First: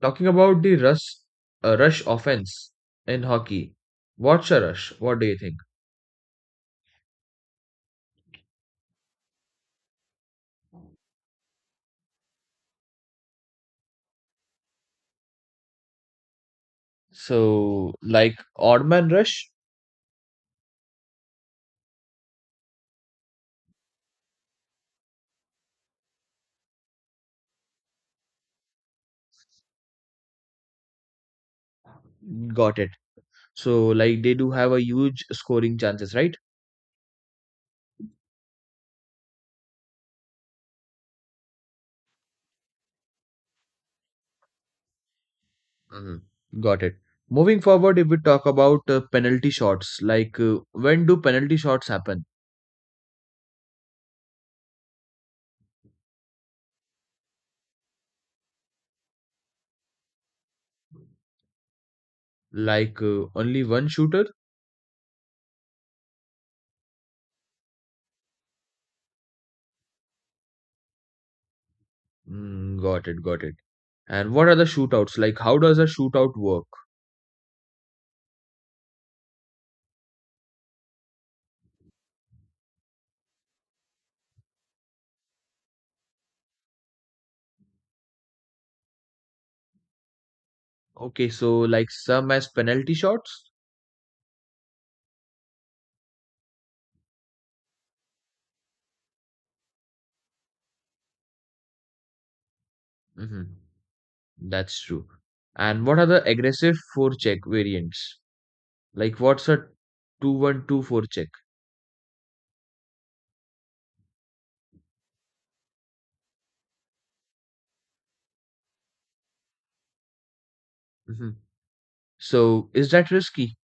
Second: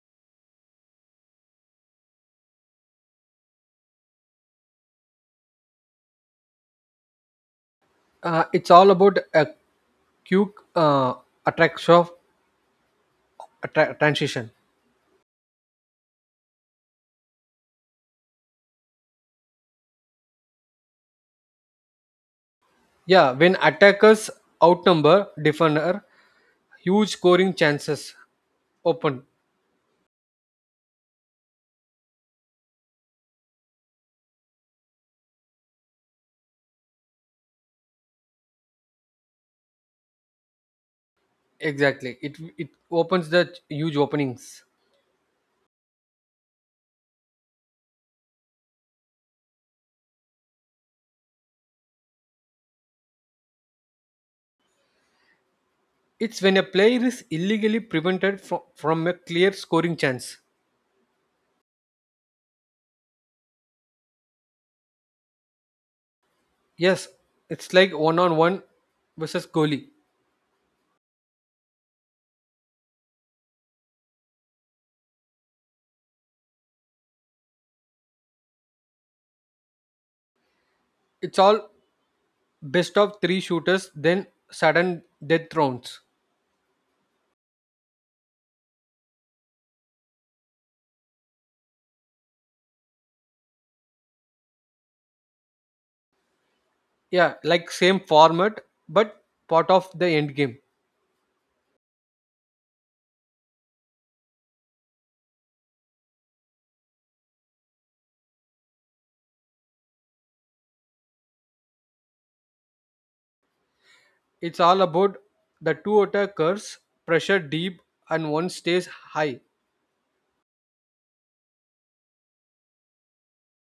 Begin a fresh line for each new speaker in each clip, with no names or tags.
Talking about the rush offense in hockey, what's a rush? What do you think?
It's all about a quick uh, attack of transition.
So, like odd man rush.
Yeah, when attackers outnumber defender, huge scoring chances open.
Got it. So, like they do have a huge scoring chances, right?
Exactly, it opens the huge openings.
Hmm. Got it. Moving forward, if we talk about penalty shots, like when do penalty shots happen?
It's when a player is illegally prevented from a clear scoring chance.
Like only one shooter?
Yes, it's like one on one versus goalie.
Mm, got it, got it. And what are the shootouts? Like how does a shootout work?
It's all best of three shooters, then sudden death rounds.
Okay, so like some as penalty shots?
Yeah, like same format, but part of the end game.
Mhm. That's true. And what are the aggressive forecheck variants? Like what's a 2-1-2 forecheck?
It's all about the two attackers pressure deep and one stays high.
hmm So is that risky?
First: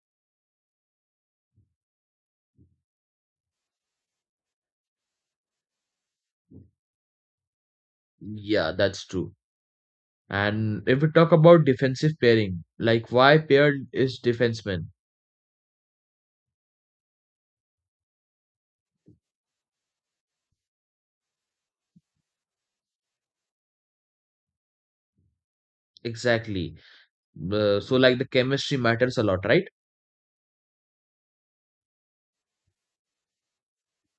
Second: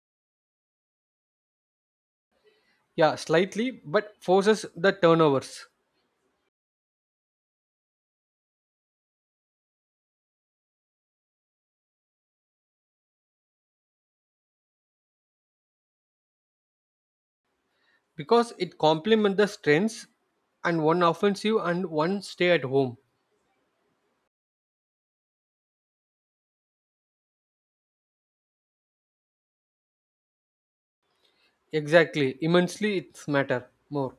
Yeah, slightly, but forces the turnovers.
Yeah, that's true. And if we talk about defensive pairing, like why paired is defenseman?
Because it complements the strengths and one offensive and one stay at home.
Exactly. So like the chemistry matters a lot, right?
Exactly, immensely, it's matter more.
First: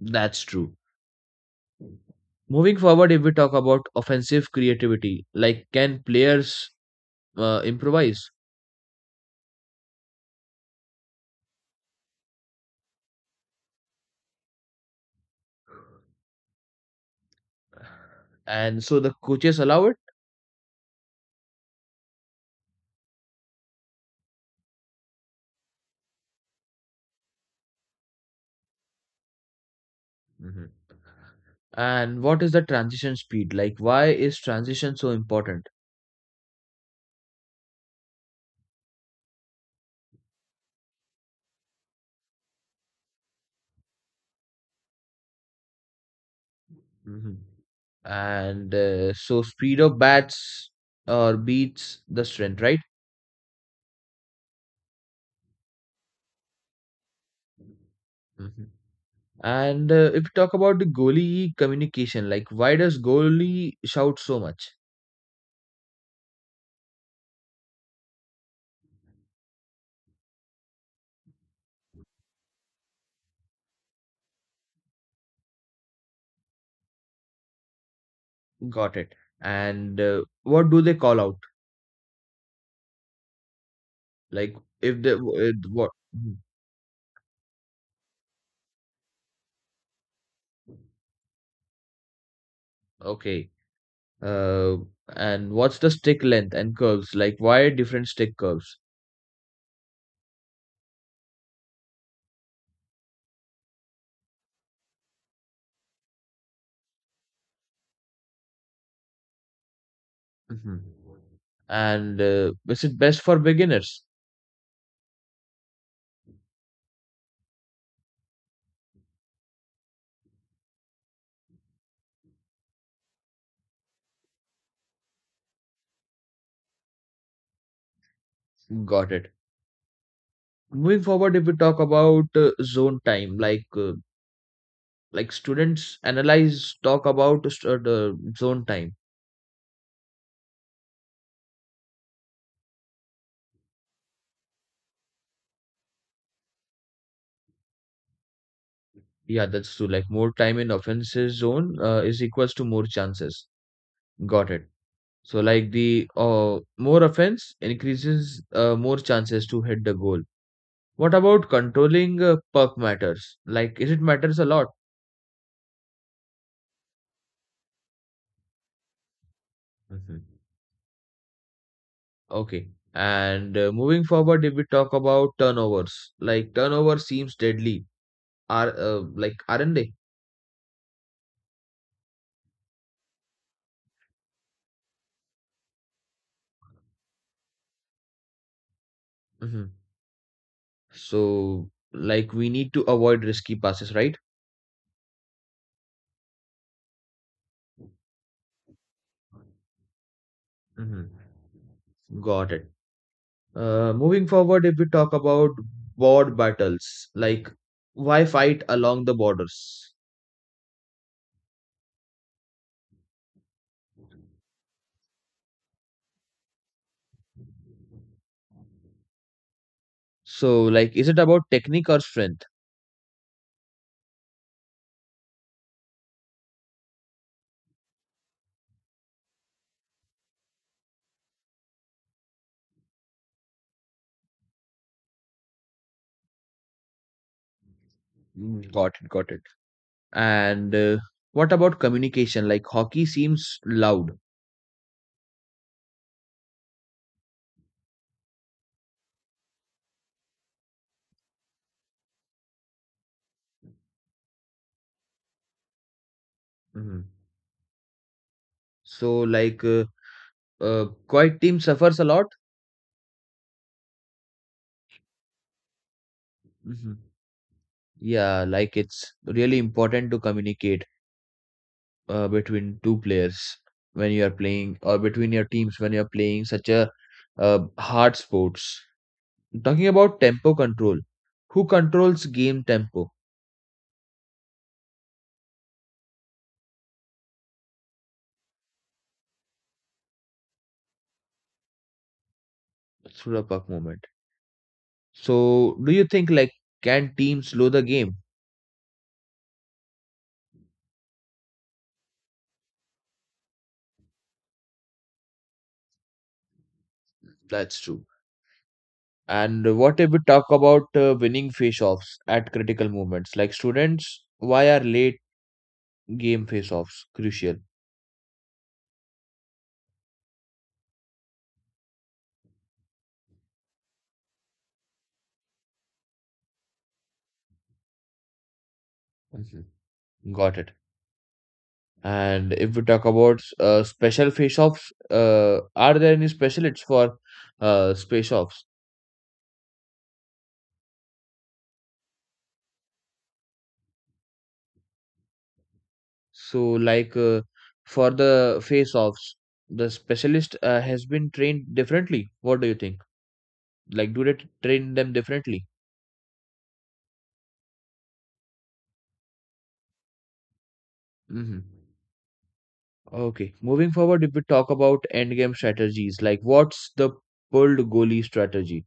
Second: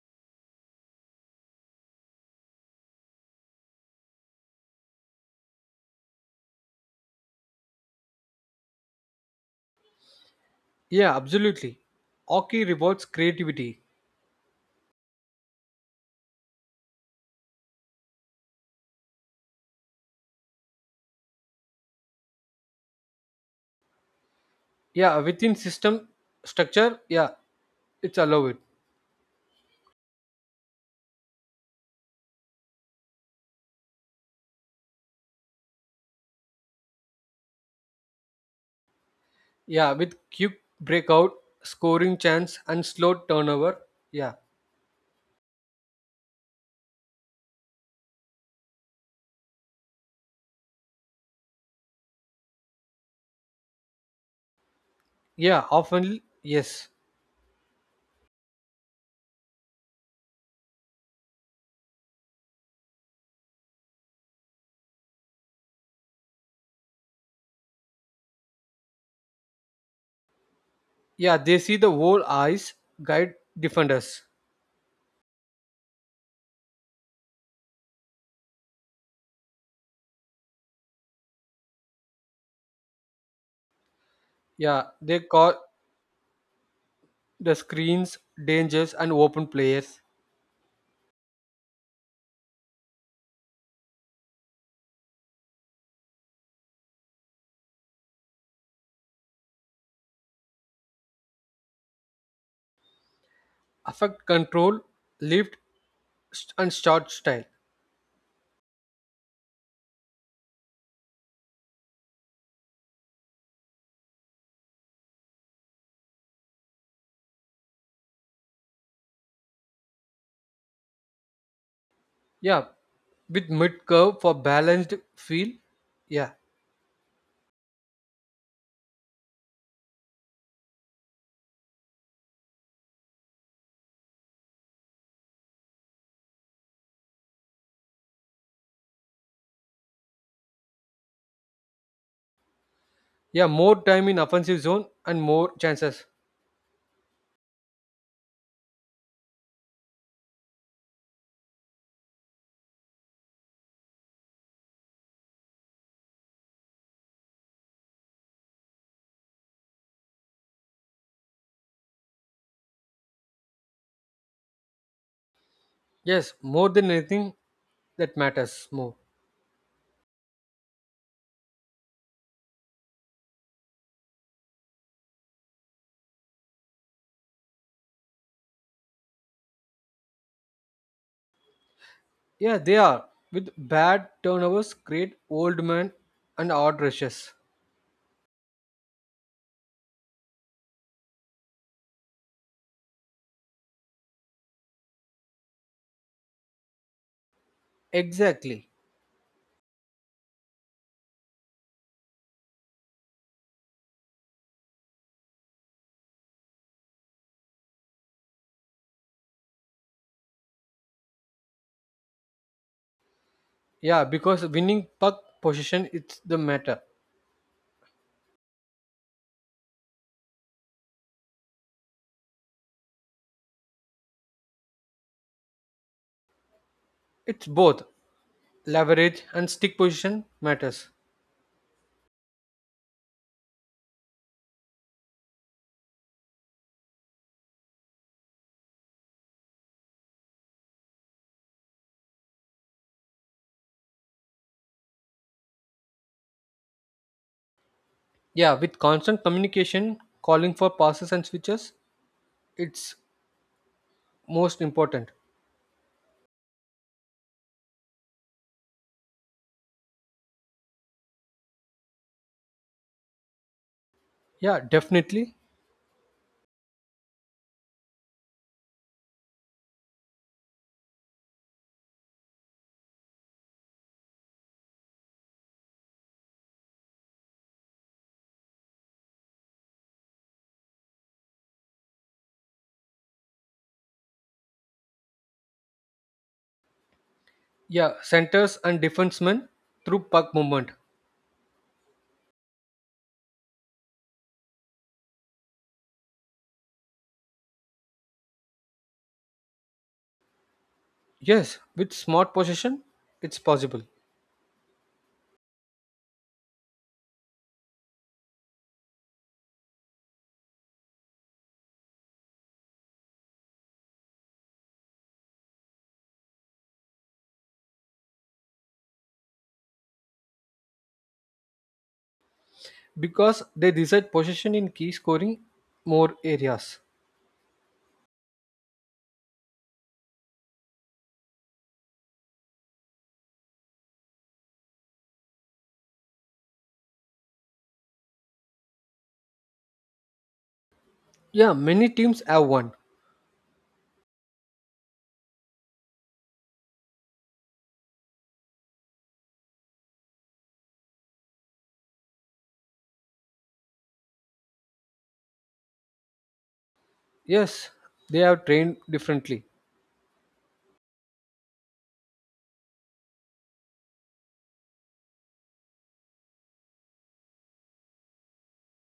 That's true. Moving forward, if we talk about offensive creativity, like can players improvise?
Yeah, absolutely, hockey rewards creativity.
And so the coaches allow it?
Yeah, within system structure, yeah, it's allowed.
Mhm. And what is the transition speed? Like, why is transition so important?
Yeah, with quick breakout, scoring chance, and slow turnover. Yeah,
hmm And so, speed of bats or beats the strength, right?
yeah, often, yes.
hmm And if you talk about the goalie communication, like, why does goalie shout so much?
Yeah, they see the whole eyes guide defenders.
Got it. And what do they call out? Like,
Yeah,
if the
they call
what? Mhm.
the screens dangers and open players.
Okay. Uh, and what's the stick length and curves? Like, why different stick curves?
Affect control, lift, and shot style.
Mhm. And is it best for beginners?
Yeah, with mid curve for balanced feel. Yeah,
Got it. Moving forward, if we talk about zone time, like students analyze talk about the zone time.
yeah, more time in offensive zone and more chances.
Yeah, that's true. Like more time in offenses zone is equals to more chances. Got it. So like the more offense increases more chances to hit the goal. What about controlling puck matters? Like, is it matters a lot?
Yes, more than anything that matters more.
Mhm. Okay. And moving forward, if we talk about turnovers, like turnover seems deadly, are like aren't they?
Yeah, they are. With bad turnovers, create old men and odd rushes.
hmm So like we need to avoid risky passes, right?
Exactly.
Hmm. Got it. Moving forward, if we talk about board battles, like why fight along the borders?
Yeah, because winning puck position it's the matter.
So like, is it about technique or strength?
It's both leverage and stick position matters.
Mm, got it, got it. And what about communication? Like hockey seems loud.
Yeah, with constant communication, calling for passes and switches, it's most important.
Mhm. So like. Quiet team suffers a lot.
Yeah, definitely.
Hmm. Yeah, like it's really important to communicate between two players when you are playing or between your teams when you are playing such a hard sports. Talking about tempo control, who controls game tempo
Yeah, centers and defensemen through puck movement.
through the puck movement? So, do you think like can teams slow the game?
Yes, with smart possession, it's possible.
That's true. And what if we talk about winning face-offs at critical moments? Like students, why are late game face-offs crucial?
Because they decide possession in key scoring more areas.
Mhm. Got it. And if we talk about special face offs, are there any specialists for space offs?
Yeah, many teams have one.
So, like for the face offs, the specialist has been trained differently. What do you think? Like, do they train them differently?
Yes, they have trained differently.
Hmm. Okay. Moving forward, if we talk about endgame strategies, like what's the pulled goalie strategy?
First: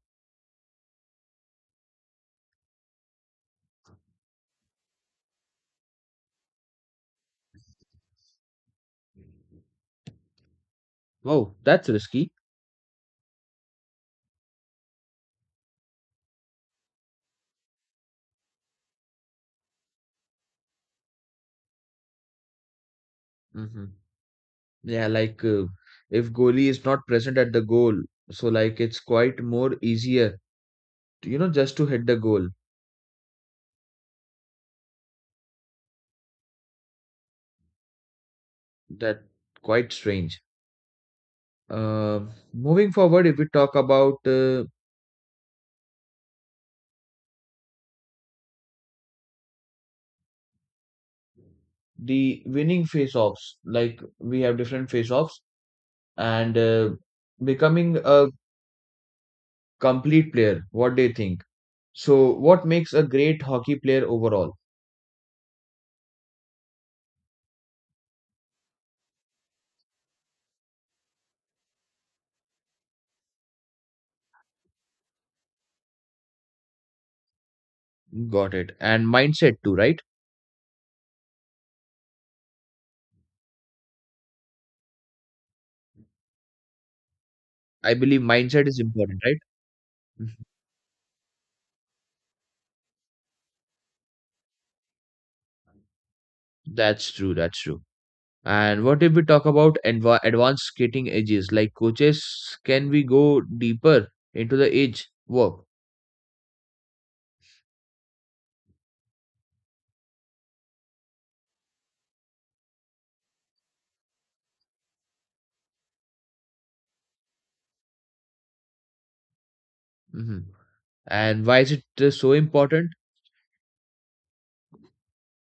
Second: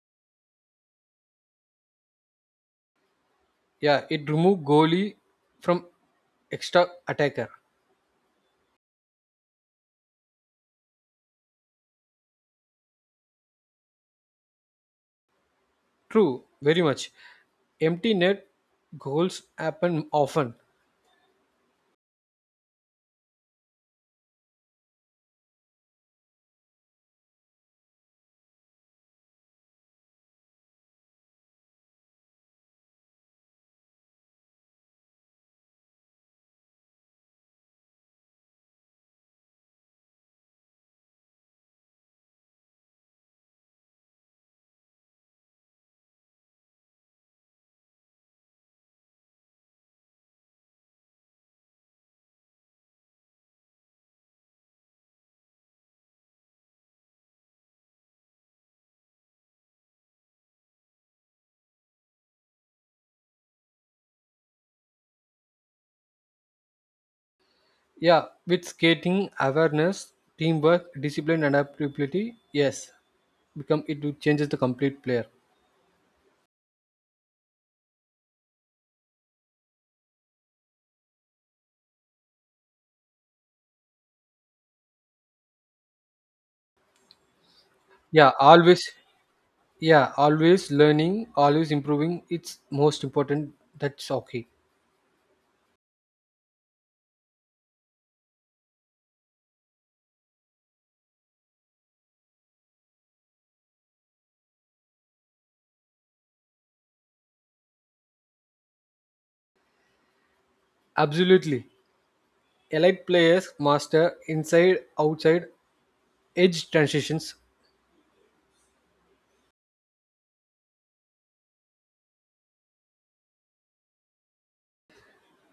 Yeah, it remove goalie from extra attacker.
Oh, that's risky.
True, very much. Empty net goals happen often.
Mm-hmm. Yeah, like if goalie is not present at the goal, so like it's quite more easier, just to hit the goal. That quite strange. Moving forward, if we talk about the winning face-offs, like we have different face-offs and becoming a complete player. What do you think? So, what makes a great hockey player overall?
Yeah, with skating, awareness, teamwork, discipline, and adaptability. Yes, become it will changes the complete player.
Got it. And mindset too, right? I believe
Yeah,
mindset is
always.
important, right?
Yeah, always learning, always improving. It's most important. That's okay.
That's true. That's true. And what if we talk about advanced skating edges like coaches? Can we go deeper into the edge work?
Absolutely. Elite players master inside outside edge transitions
hmm And why is it so important?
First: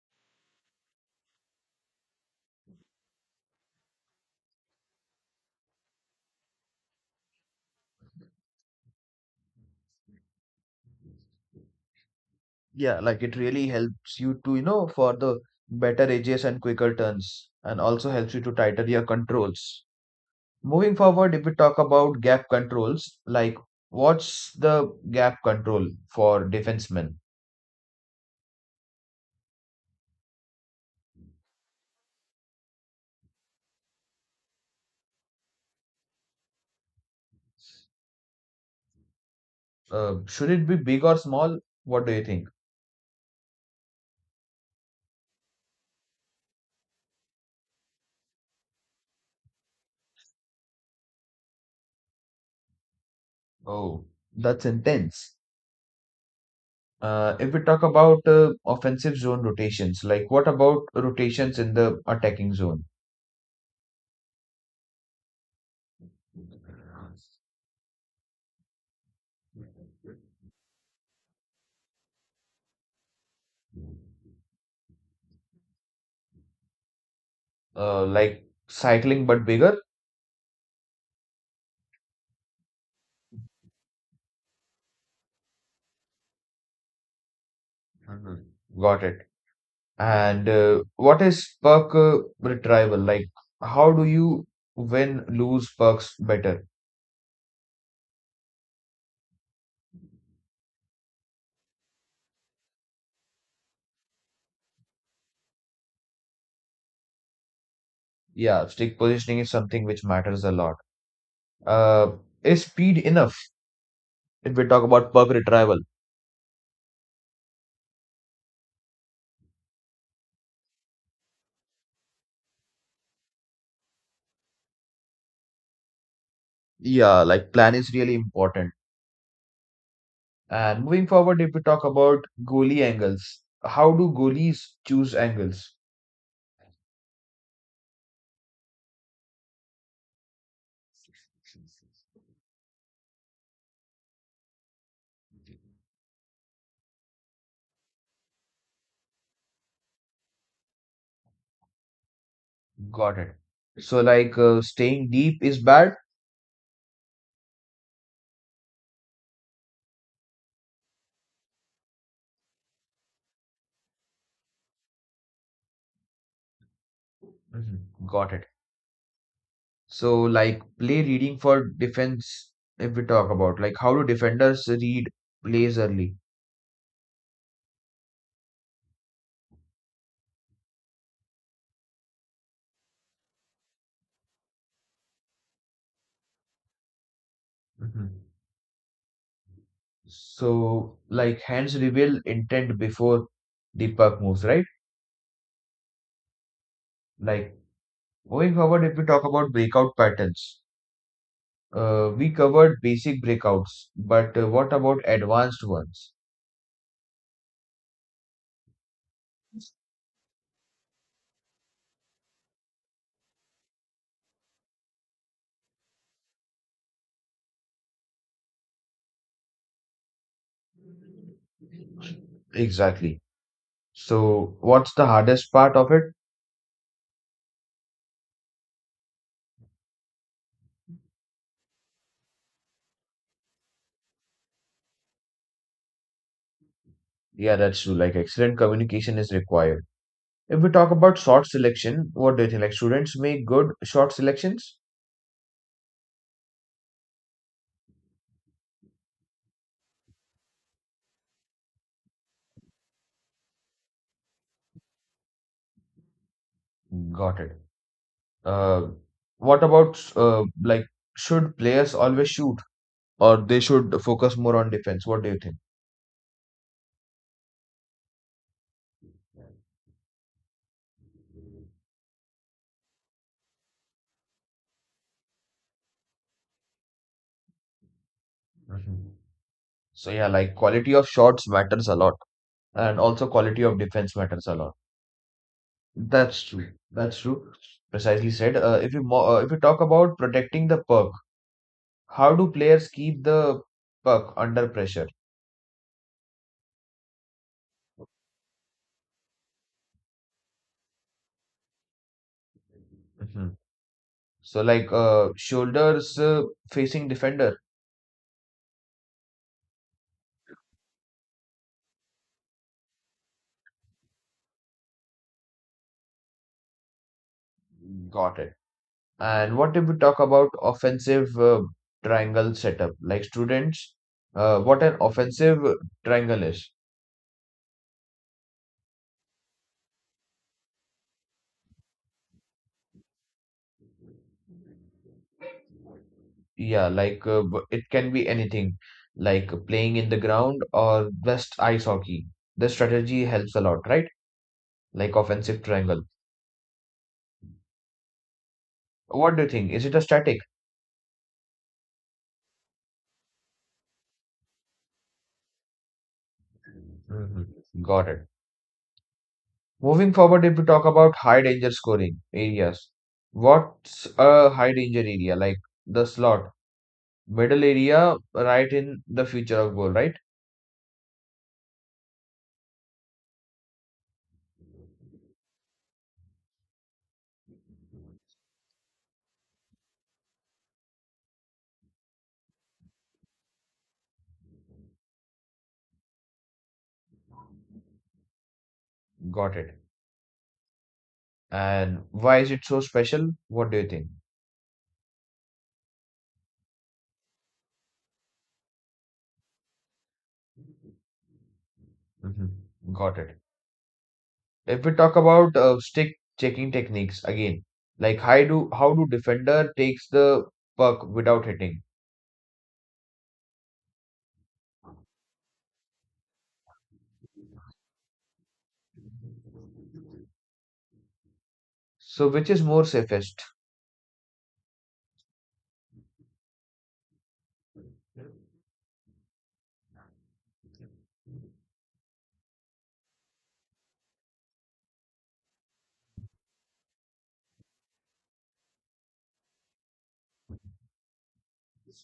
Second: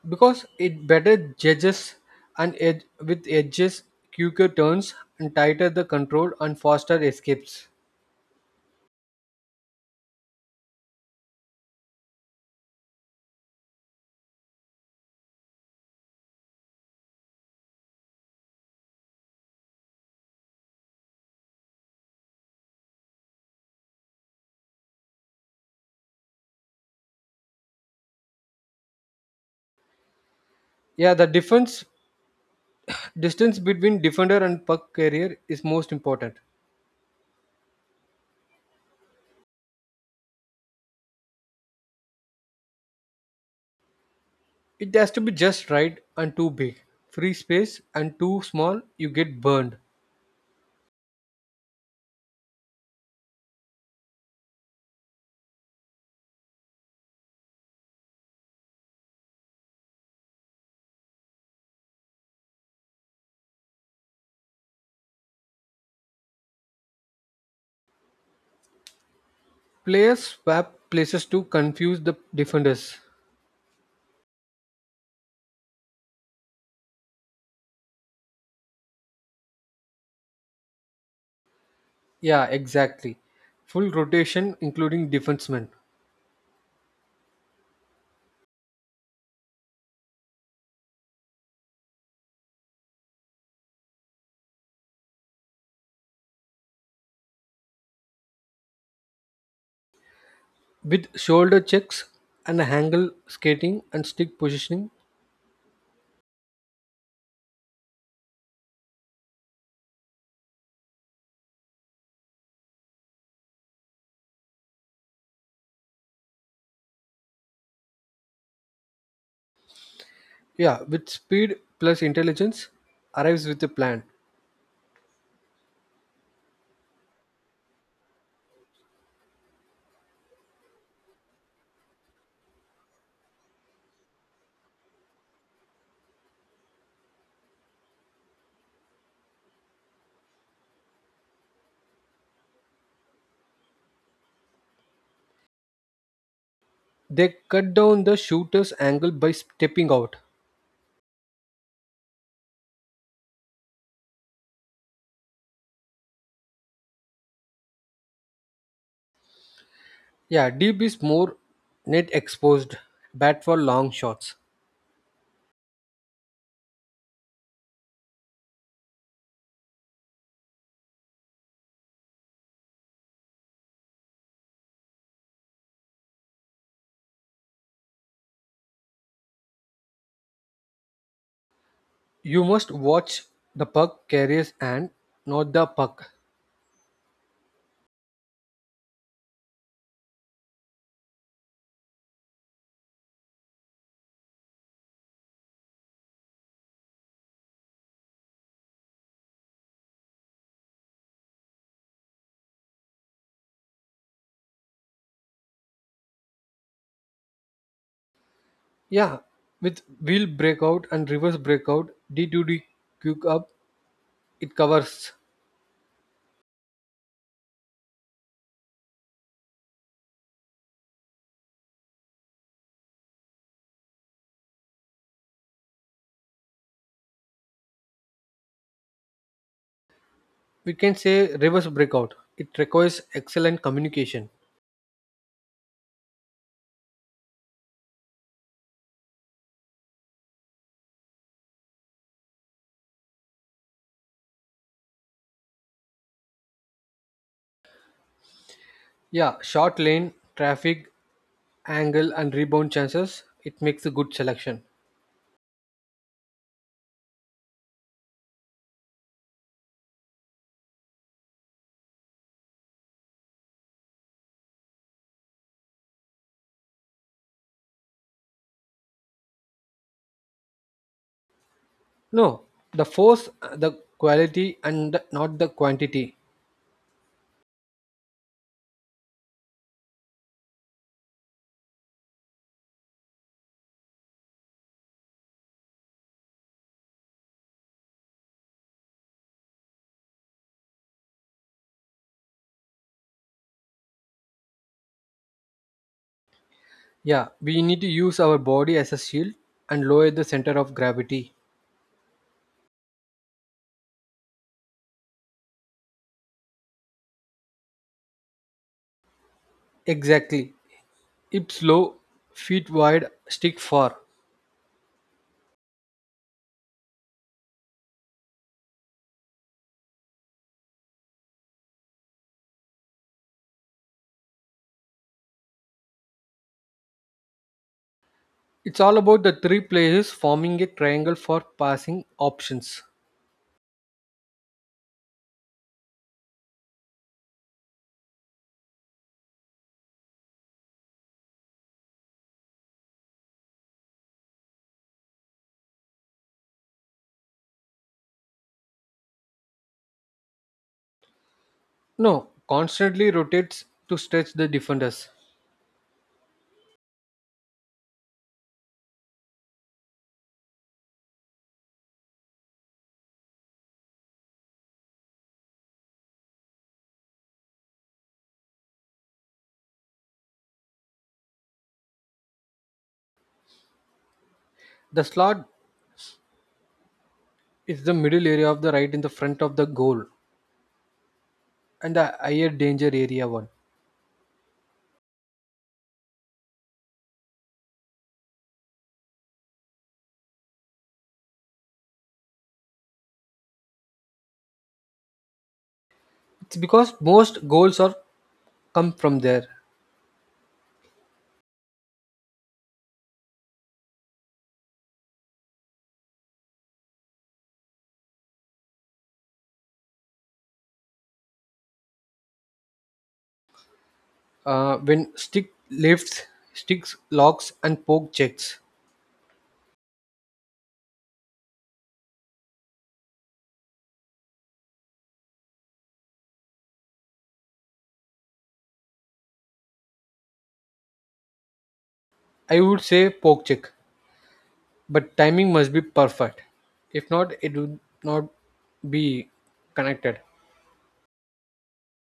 because it better judges and edge with edges, quicker turns and tighter the control and faster escapes.
Yeah, like it really helps you to, for the better edges and quicker turns, and also helps you to tighten your controls. Moving forward, if we talk about gap controls, like what's the gap control for defensemen?
Yeah, the difference distance between defender and puck carrier is most important.
Should it be big or small? What do you think?
It has to be just right and too big. Free space and too small, you get burned.
Oh, that's intense. If we talk about offensive zone rotations, like what about rotations in the attacking zone?
Players swap places to confuse the defenders.
Like cycling but bigger?
Yeah, exactly. Full rotation, including defensemen,
Mhm. Got it. And what is puck retrieval? Like how do you win lose pucks better?
with shoulder checks and angle skating and stick positioning.
Yeah, stick positioning is something which matters a lot. Uh, is speed enough if we talk about puck retrieval?
Yeah, with speed plus intelligence, arrives with a plan.
Yeah, like plan is really important. And moving forward, if we talk about goalie angles, how do goalies choose angles?
They cut down the shooter's angle by stepping out.
Got it. So, like staying deep is bad?
Yeah, deep is more net exposed, bad for long shots.
Mhm. Got it. So, like play reading for defense, if we talk about like how do defenders read plays early?
You must watch the puck carriers and not the puck.
Mhm. So, like hands reveal intent before the puck moves, right? Like moving forward, if we talk about breakout patterns, we covered basic breakouts, but what about advanced ones?
Yeah, with wheel breakout and reverse breakout, D2D quick up, it covers.
Exactly. So, what's the hardest part of it?
We can say reverse breakout. It requires excellent communication.
Yeah, that's true. Like, excellent communication is required. If we talk about short selection, what do you think? Like, students make good short selections?
Yeah, short lane, traffic, angle, and rebound chances. It makes a good selection.
Got it. Uh, what about like, should players always shoot, or they should focus more on defense? What do you think?
No, the force, the quality, and not the quantity.
Mhm. So yeah, like quality of shots matters a lot, and also quality of defense matters a lot. That's true. That's true. Precisely said. If you talk about protecting the puck, how do players keep the puck under pressure?
Yeah, we need to use our body as a shield and lower the center of gravity.
Mhm. So like shoulders facing defender.
Exactly. Hips low, feet wide, stick far.
Got it. And what if we talk about offensive triangle setup? Like students, what an offensive triangle is?
It's all about the three players forming a triangle for passing options.
Yeah, like it can be anything, like playing in the ground or just ice hockey. The strategy helps a lot, right? Like offensive triangle. What do you think? Is it a static?
No, constantly rotates to stretch the defenders.
Mhm. Got it. Moving forward, if we talk about high danger scoring areas, what's a high danger area? Like the slot, middle area, right in the future of goal, right?
The slot is the middle area of the right in the front of the goal and the higher danger area one.
Got it. And why is it so special? What do you think?
It's because most goals are come from there.
Hmm. Got it. If we talk about stick checking techniques again, like how do defender takes the puck without hitting?
When stick lifts, sticks locks and poke checks.
So which is more safest?
I would say poke check, but timing must be perfect. If not, it would not be connected.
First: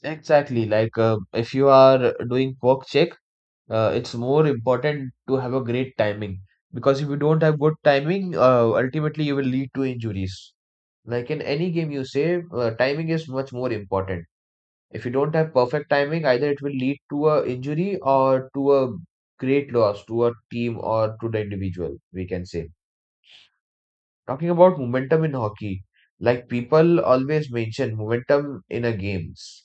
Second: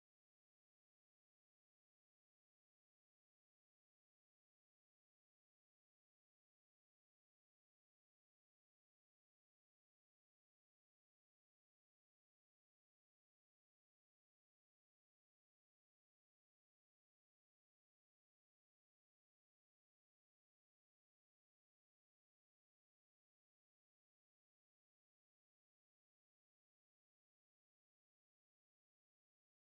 Exactly. Like if you are doing work check, it's more important to have a great timing because if you don't have good timing, ultimately you will lead to injuries. Like in any game, you say timing is much more important. If you don't have perfect timing, either it will lead to a injury or to a great loss to a team or to the individual, we can say. Talking about momentum in hockey, like people always mention momentum in a games.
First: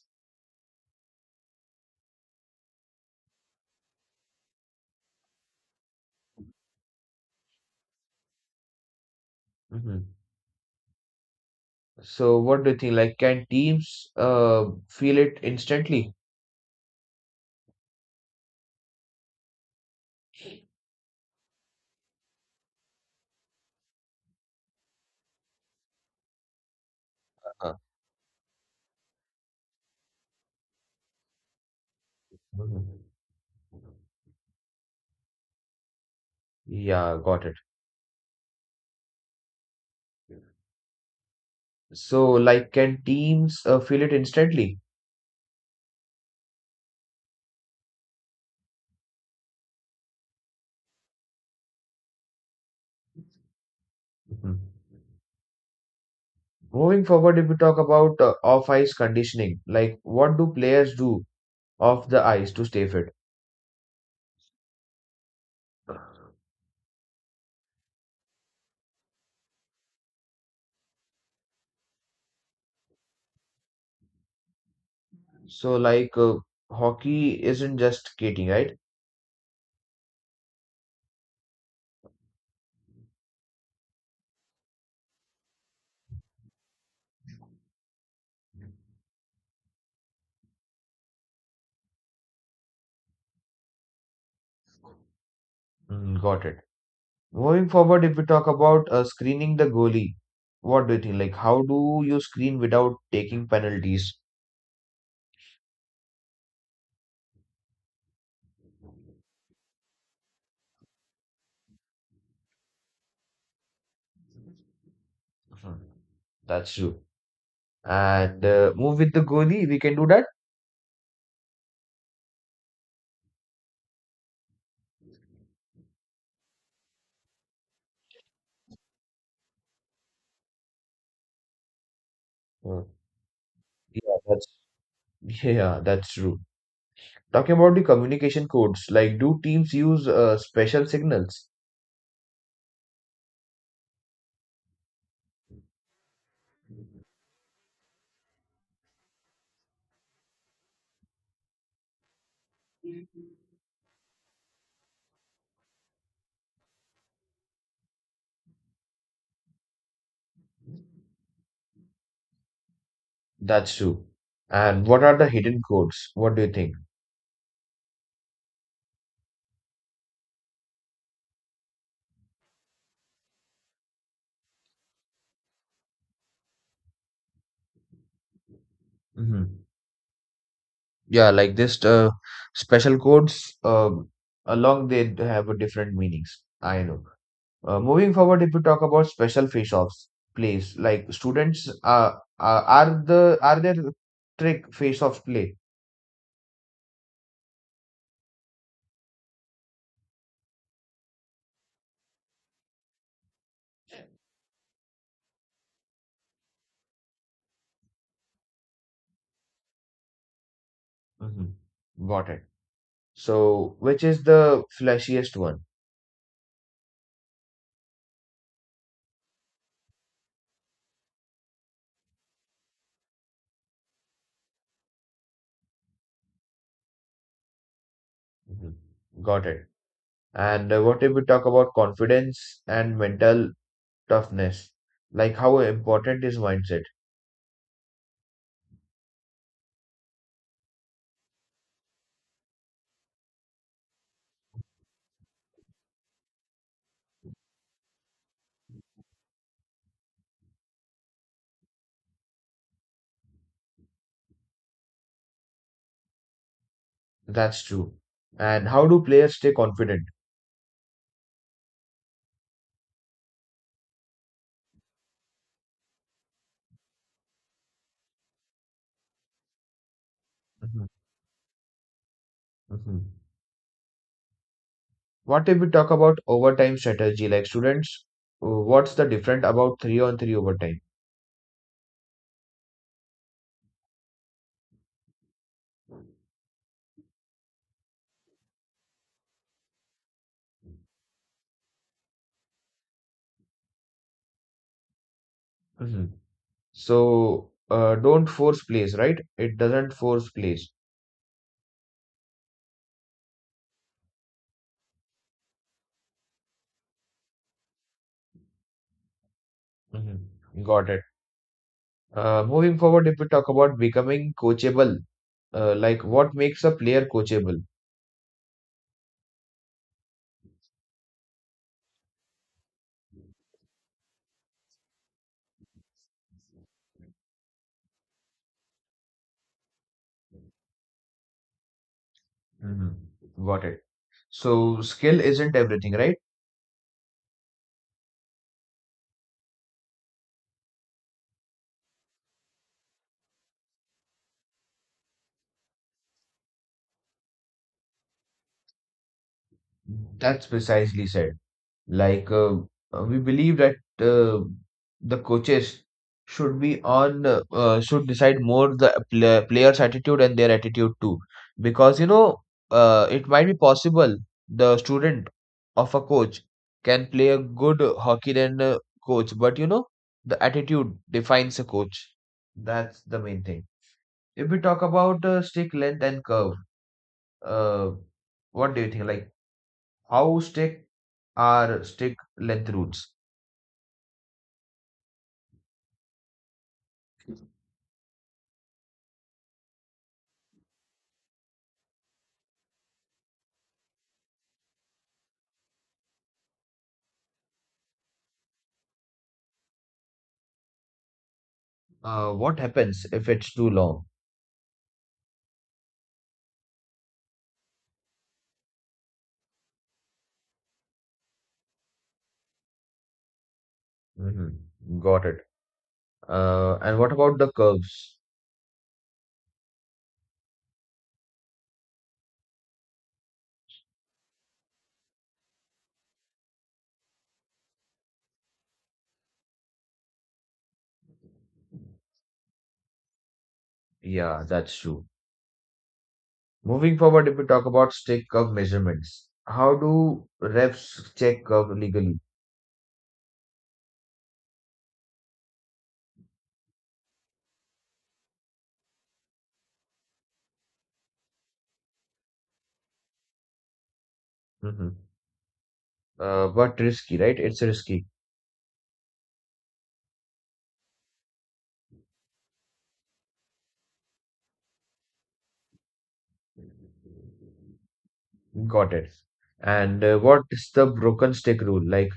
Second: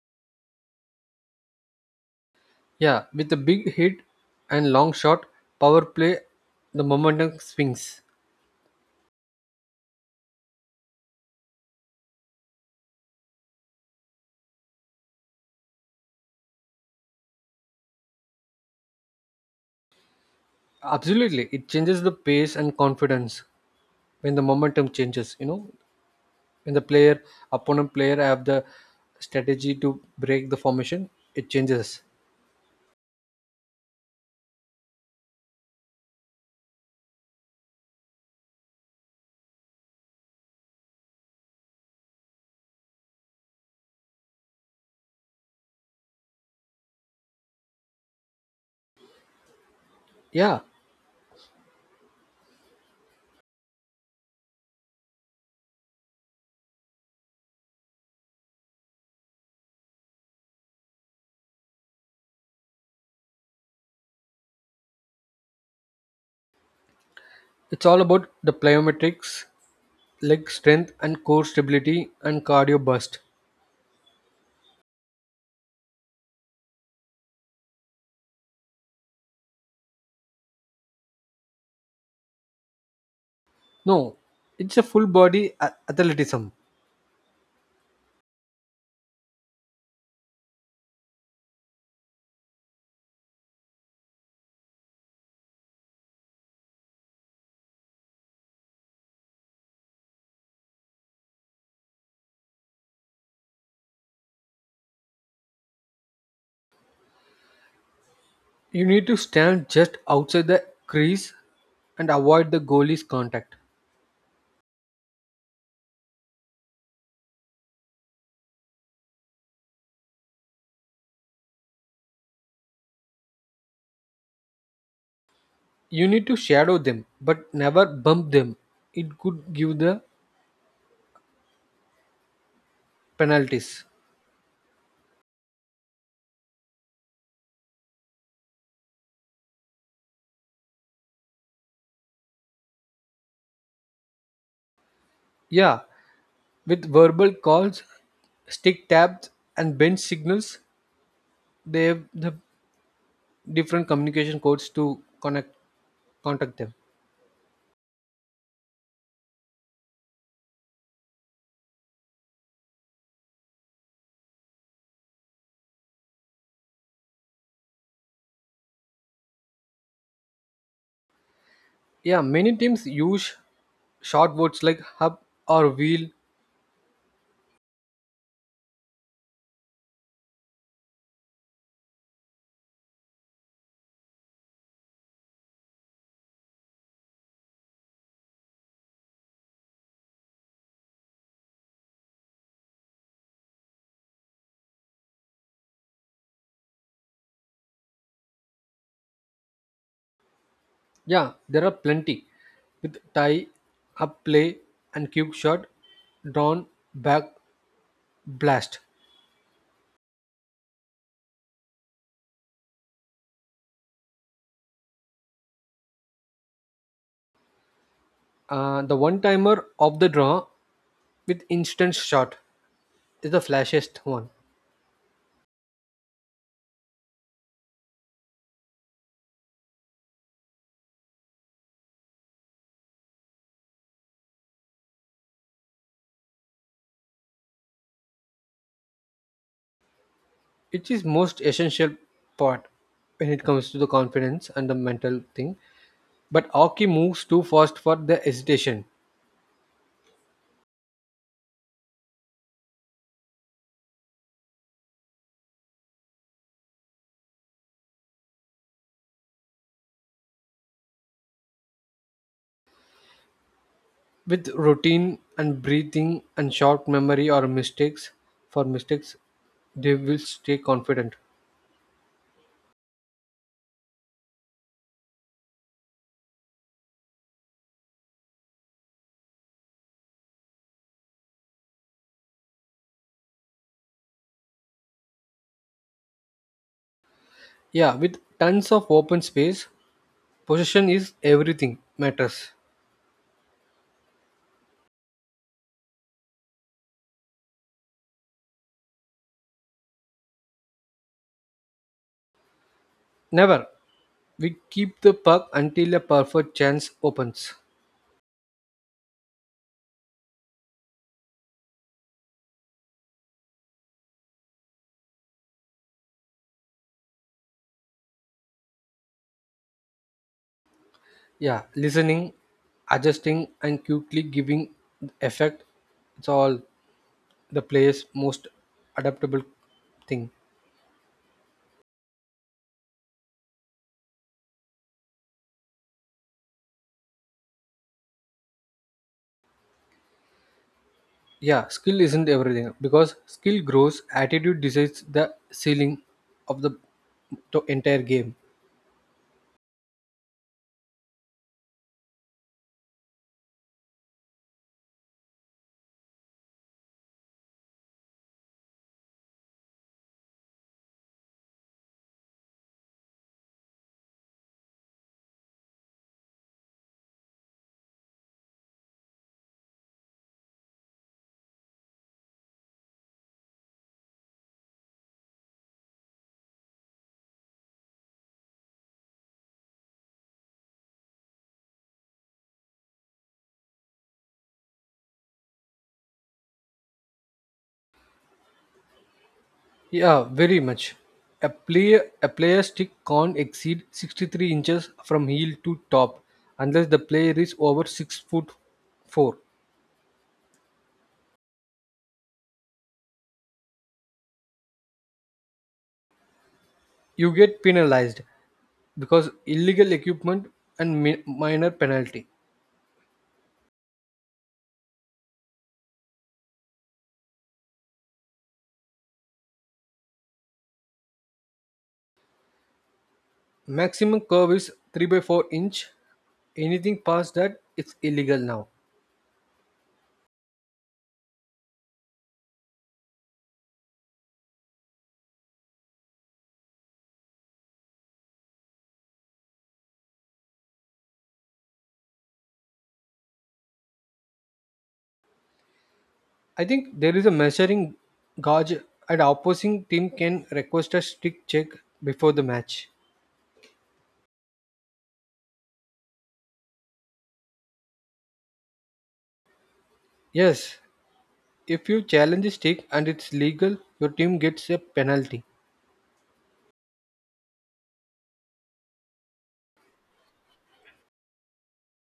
Yeah, with a big hit and long shot, power play, the momentum swings.
Mm-hmm. So what do you think? Like, can teams feel it instantly?
Absolutely, it changes the pace and confidence. When the momentum changes, when the player
Uh,
opponent player have the strategy to break the formation, it changes,
mhm. Yeah, got it. So, like, can teams feel it instantly?
yeah.
Mhm. Moving forward, if we talk about off-ice conditioning, like, what do players do off the ice to stay fit?
It's all about the plyometrics, leg strength, and core stability, and cardio burst.
So, like, hockey isn't just skating, right?
No, it's a full body athleticism.
Mm, got it. Moving forward, if we talk about screening the goalie, what do you think? Like, how do you screen without taking penalties?
You need to stand just outside the crease and avoid the goalie's contact.
Hmm. That's true. And move with the Goni, we can do that.
You need to shadow them, but never bump them. It could give the
Hmm.
penalties.
Yeah, that's yeah, yeah, that's true. Talking about the communication codes, like do teams use special signals?
Yeah, with verbal calls, stick tabs, and bench signals, they have the different communication codes to connect contact them.
That's true. And what are the hidden codes? What do you think?
Yeah, many teams use short words like hub or wheel.
Hmm. Yeah, like this special codes along they have a different meanings. I know. Moving forward, if we talk about special face-offs, plays like students are there trick face-offs play?
Yeah, there are plenty with tie hub play and cube shot drawn back blast.
Hmm. Got it. So, which is the flashiest one?
The one timer of the draw with instant shot is the flashiest one.
Hmm. Got it. And what if we talk about confidence and mental toughness? Like how important is mindset?
It is most essential part when it comes to the confidence and the mental thing. But Aki moves too fast for the hesitation.
That's true. And how do players stay confident?
With routine and breathing and short memory or mistakes for mistakes, they will stay
Mhm,
confident.
mhm. What if we talk about overtime strategy? Like students, what's the different about three on three overtime?
Yeah, with tons of open space, possession is everything matters.
hmm So don't force plays, right? It doesn't force plays.
Never. We keep the puck until a perfect chance opens.
Hmm. Got it. Moving forward, if we talk about becoming coachable, like what makes a player coachable?
Yeah, listening, adjusting, and quickly giving effect. It's all the player's most adaptable thing.
Hmm. Got it. So skill isn't everything, right?
Yeah, skill isn't everything because skill grows, attitude decides the ceiling of the entire game.
That's precisely said. Like we believe that the coaches should be on should decide more the players' attitude and their attitude too, because it might be possible the student of a coach can play a good hockey than a coach, but the attitude defines a coach. That's the main thing. If we talk about stick length and curve, uh, what do you think? Like how stick are stick length rules?
Yeah, very much. A player stick can't exceed 63 inches from heel to top unless the player is over 6 foot 4.
What happens if it's too long?
You get penalized because illegal equipment and minor penalty.
Hmm. Got it. And what about the curves?
Maximum curve is 3 by 4 inch. Anything past that it's illegal now.
Yeah, that's true. Moving forward, if we talk about stick curve measurements, how do refs check curve legally?
I think there is a measuring gauge and opposing team can request a stick check before the match.
hmm but risky, right? It's risky.
Yes, if you challenge the stick and it's legal, your team gets a penalty.
Got it. And what is the broken stick rule? Like,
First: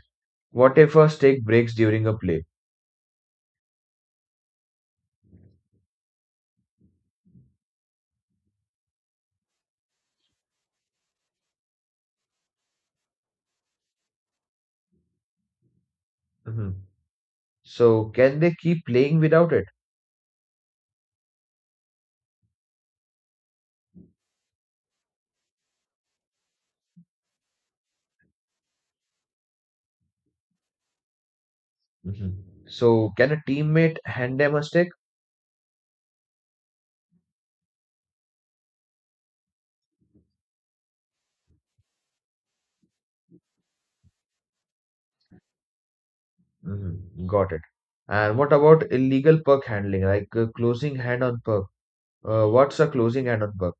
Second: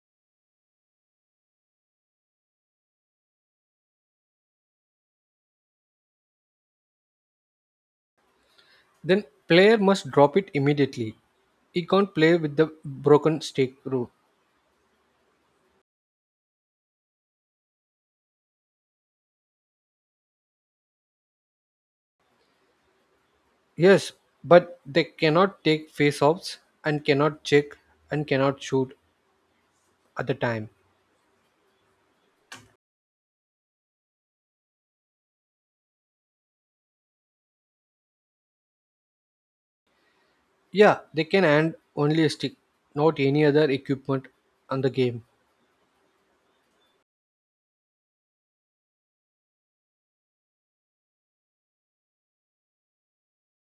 what if a stick breaks during a play?
Then player must drop it immediately. He can't play with the broken stick rule.
hmm So, can they keep playing without it?
Yes, but they cannot take face-offs and cannot check and cannot shoot at the time.
hmm So, can a teammate hand them a stick?
Yeah, they can hand only a stick, not any other equipment on the game.
Mhm. Got it. And what about illegal perk handling, like closing hand on perk? What's a closing hand on perk?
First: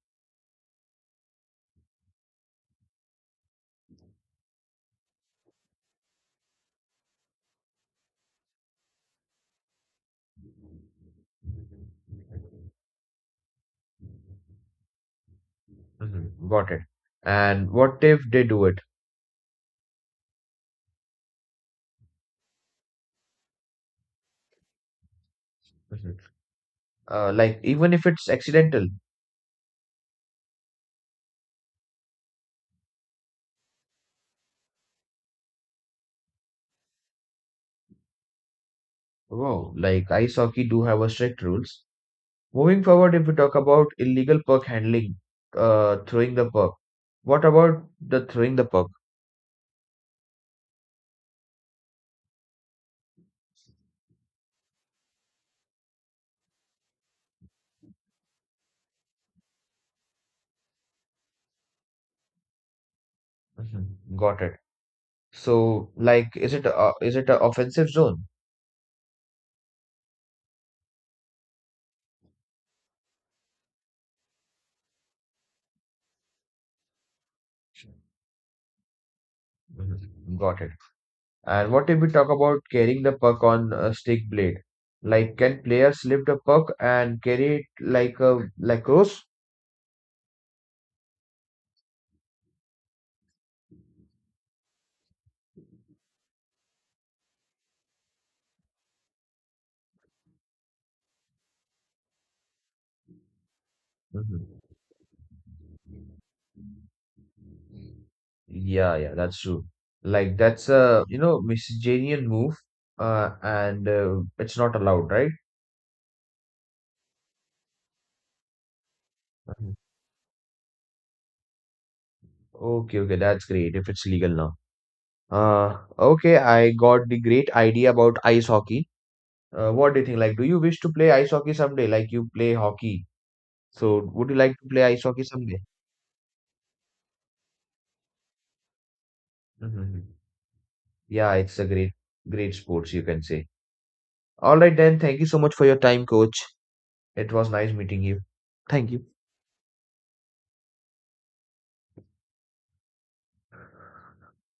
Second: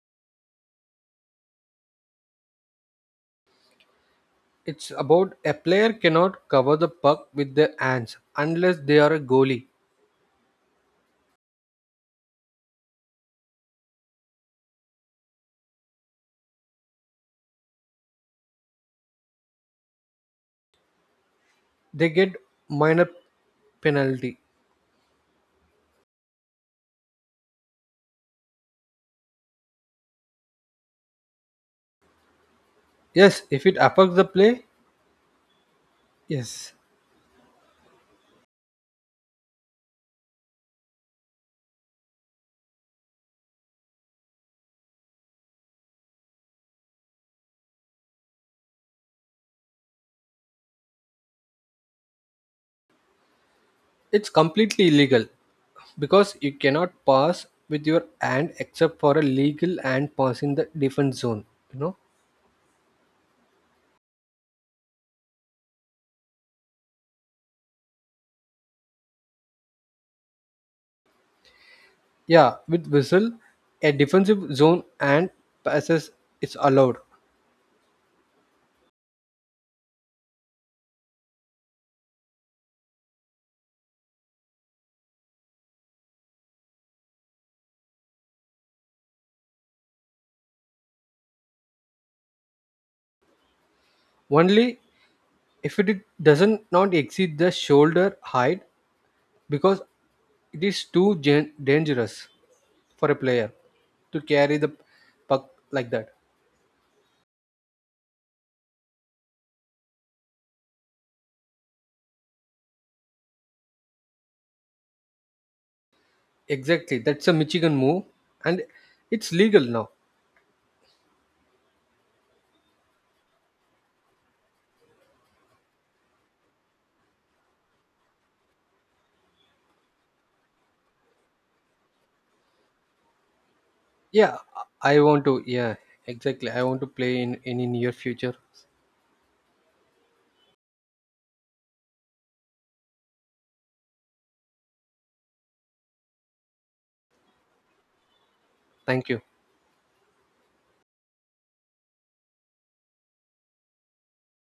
It's about a player cannot cover the puck with their hands unless they are a goalie.
Mhm. Got it. And what if they do it?
They get minor penalty.
Mhm. Like even if it's accidental.
Yes, if it affects the play, yes.
Wow. Like ice hockey do have a strict rules. Moving forward, if we talk about illegal puck handling, throwing the puck. What about the throwing the perk?
It's completely illegal because you cannot pass with your hand except for a legal hand pass in the defense zone. You know?
Mhm. Got it. So, like, is it a offensive zone?
Yeah, with whistle, a defensive zone hand passes is allowed.
Mhm. Got it. And what if we talk about carrying the puck on a stick blade? Like, can players slip the puck and carry it like a lacrosse?
Only if it doesn't not exceed the shoulder height because it is too dangerous for a player to carry the
Mhm.
puck like that.
Yeah, yeah, that's true. Like that's a miscellaneous move, and it's not allowed, right?
Exactly. That's a Michigan move and it's legal
Mhm.
now.
Okay, okay, that's great if it's legal now. Okay, I got the great idea about ice hockey. What do you think? Like, do you wish to play ice hockey someday? Like you play hockey, so would you
Yeah,
like to play
I
ice hockey
want to.
someday?
Yeah, exactly. I want to play in any near future.
Mhm. Yeah, it's a great, great sports, you can say. All right, then. Thank you so much for your time, coach. It was nice meeting you. Thank you.
Thank you.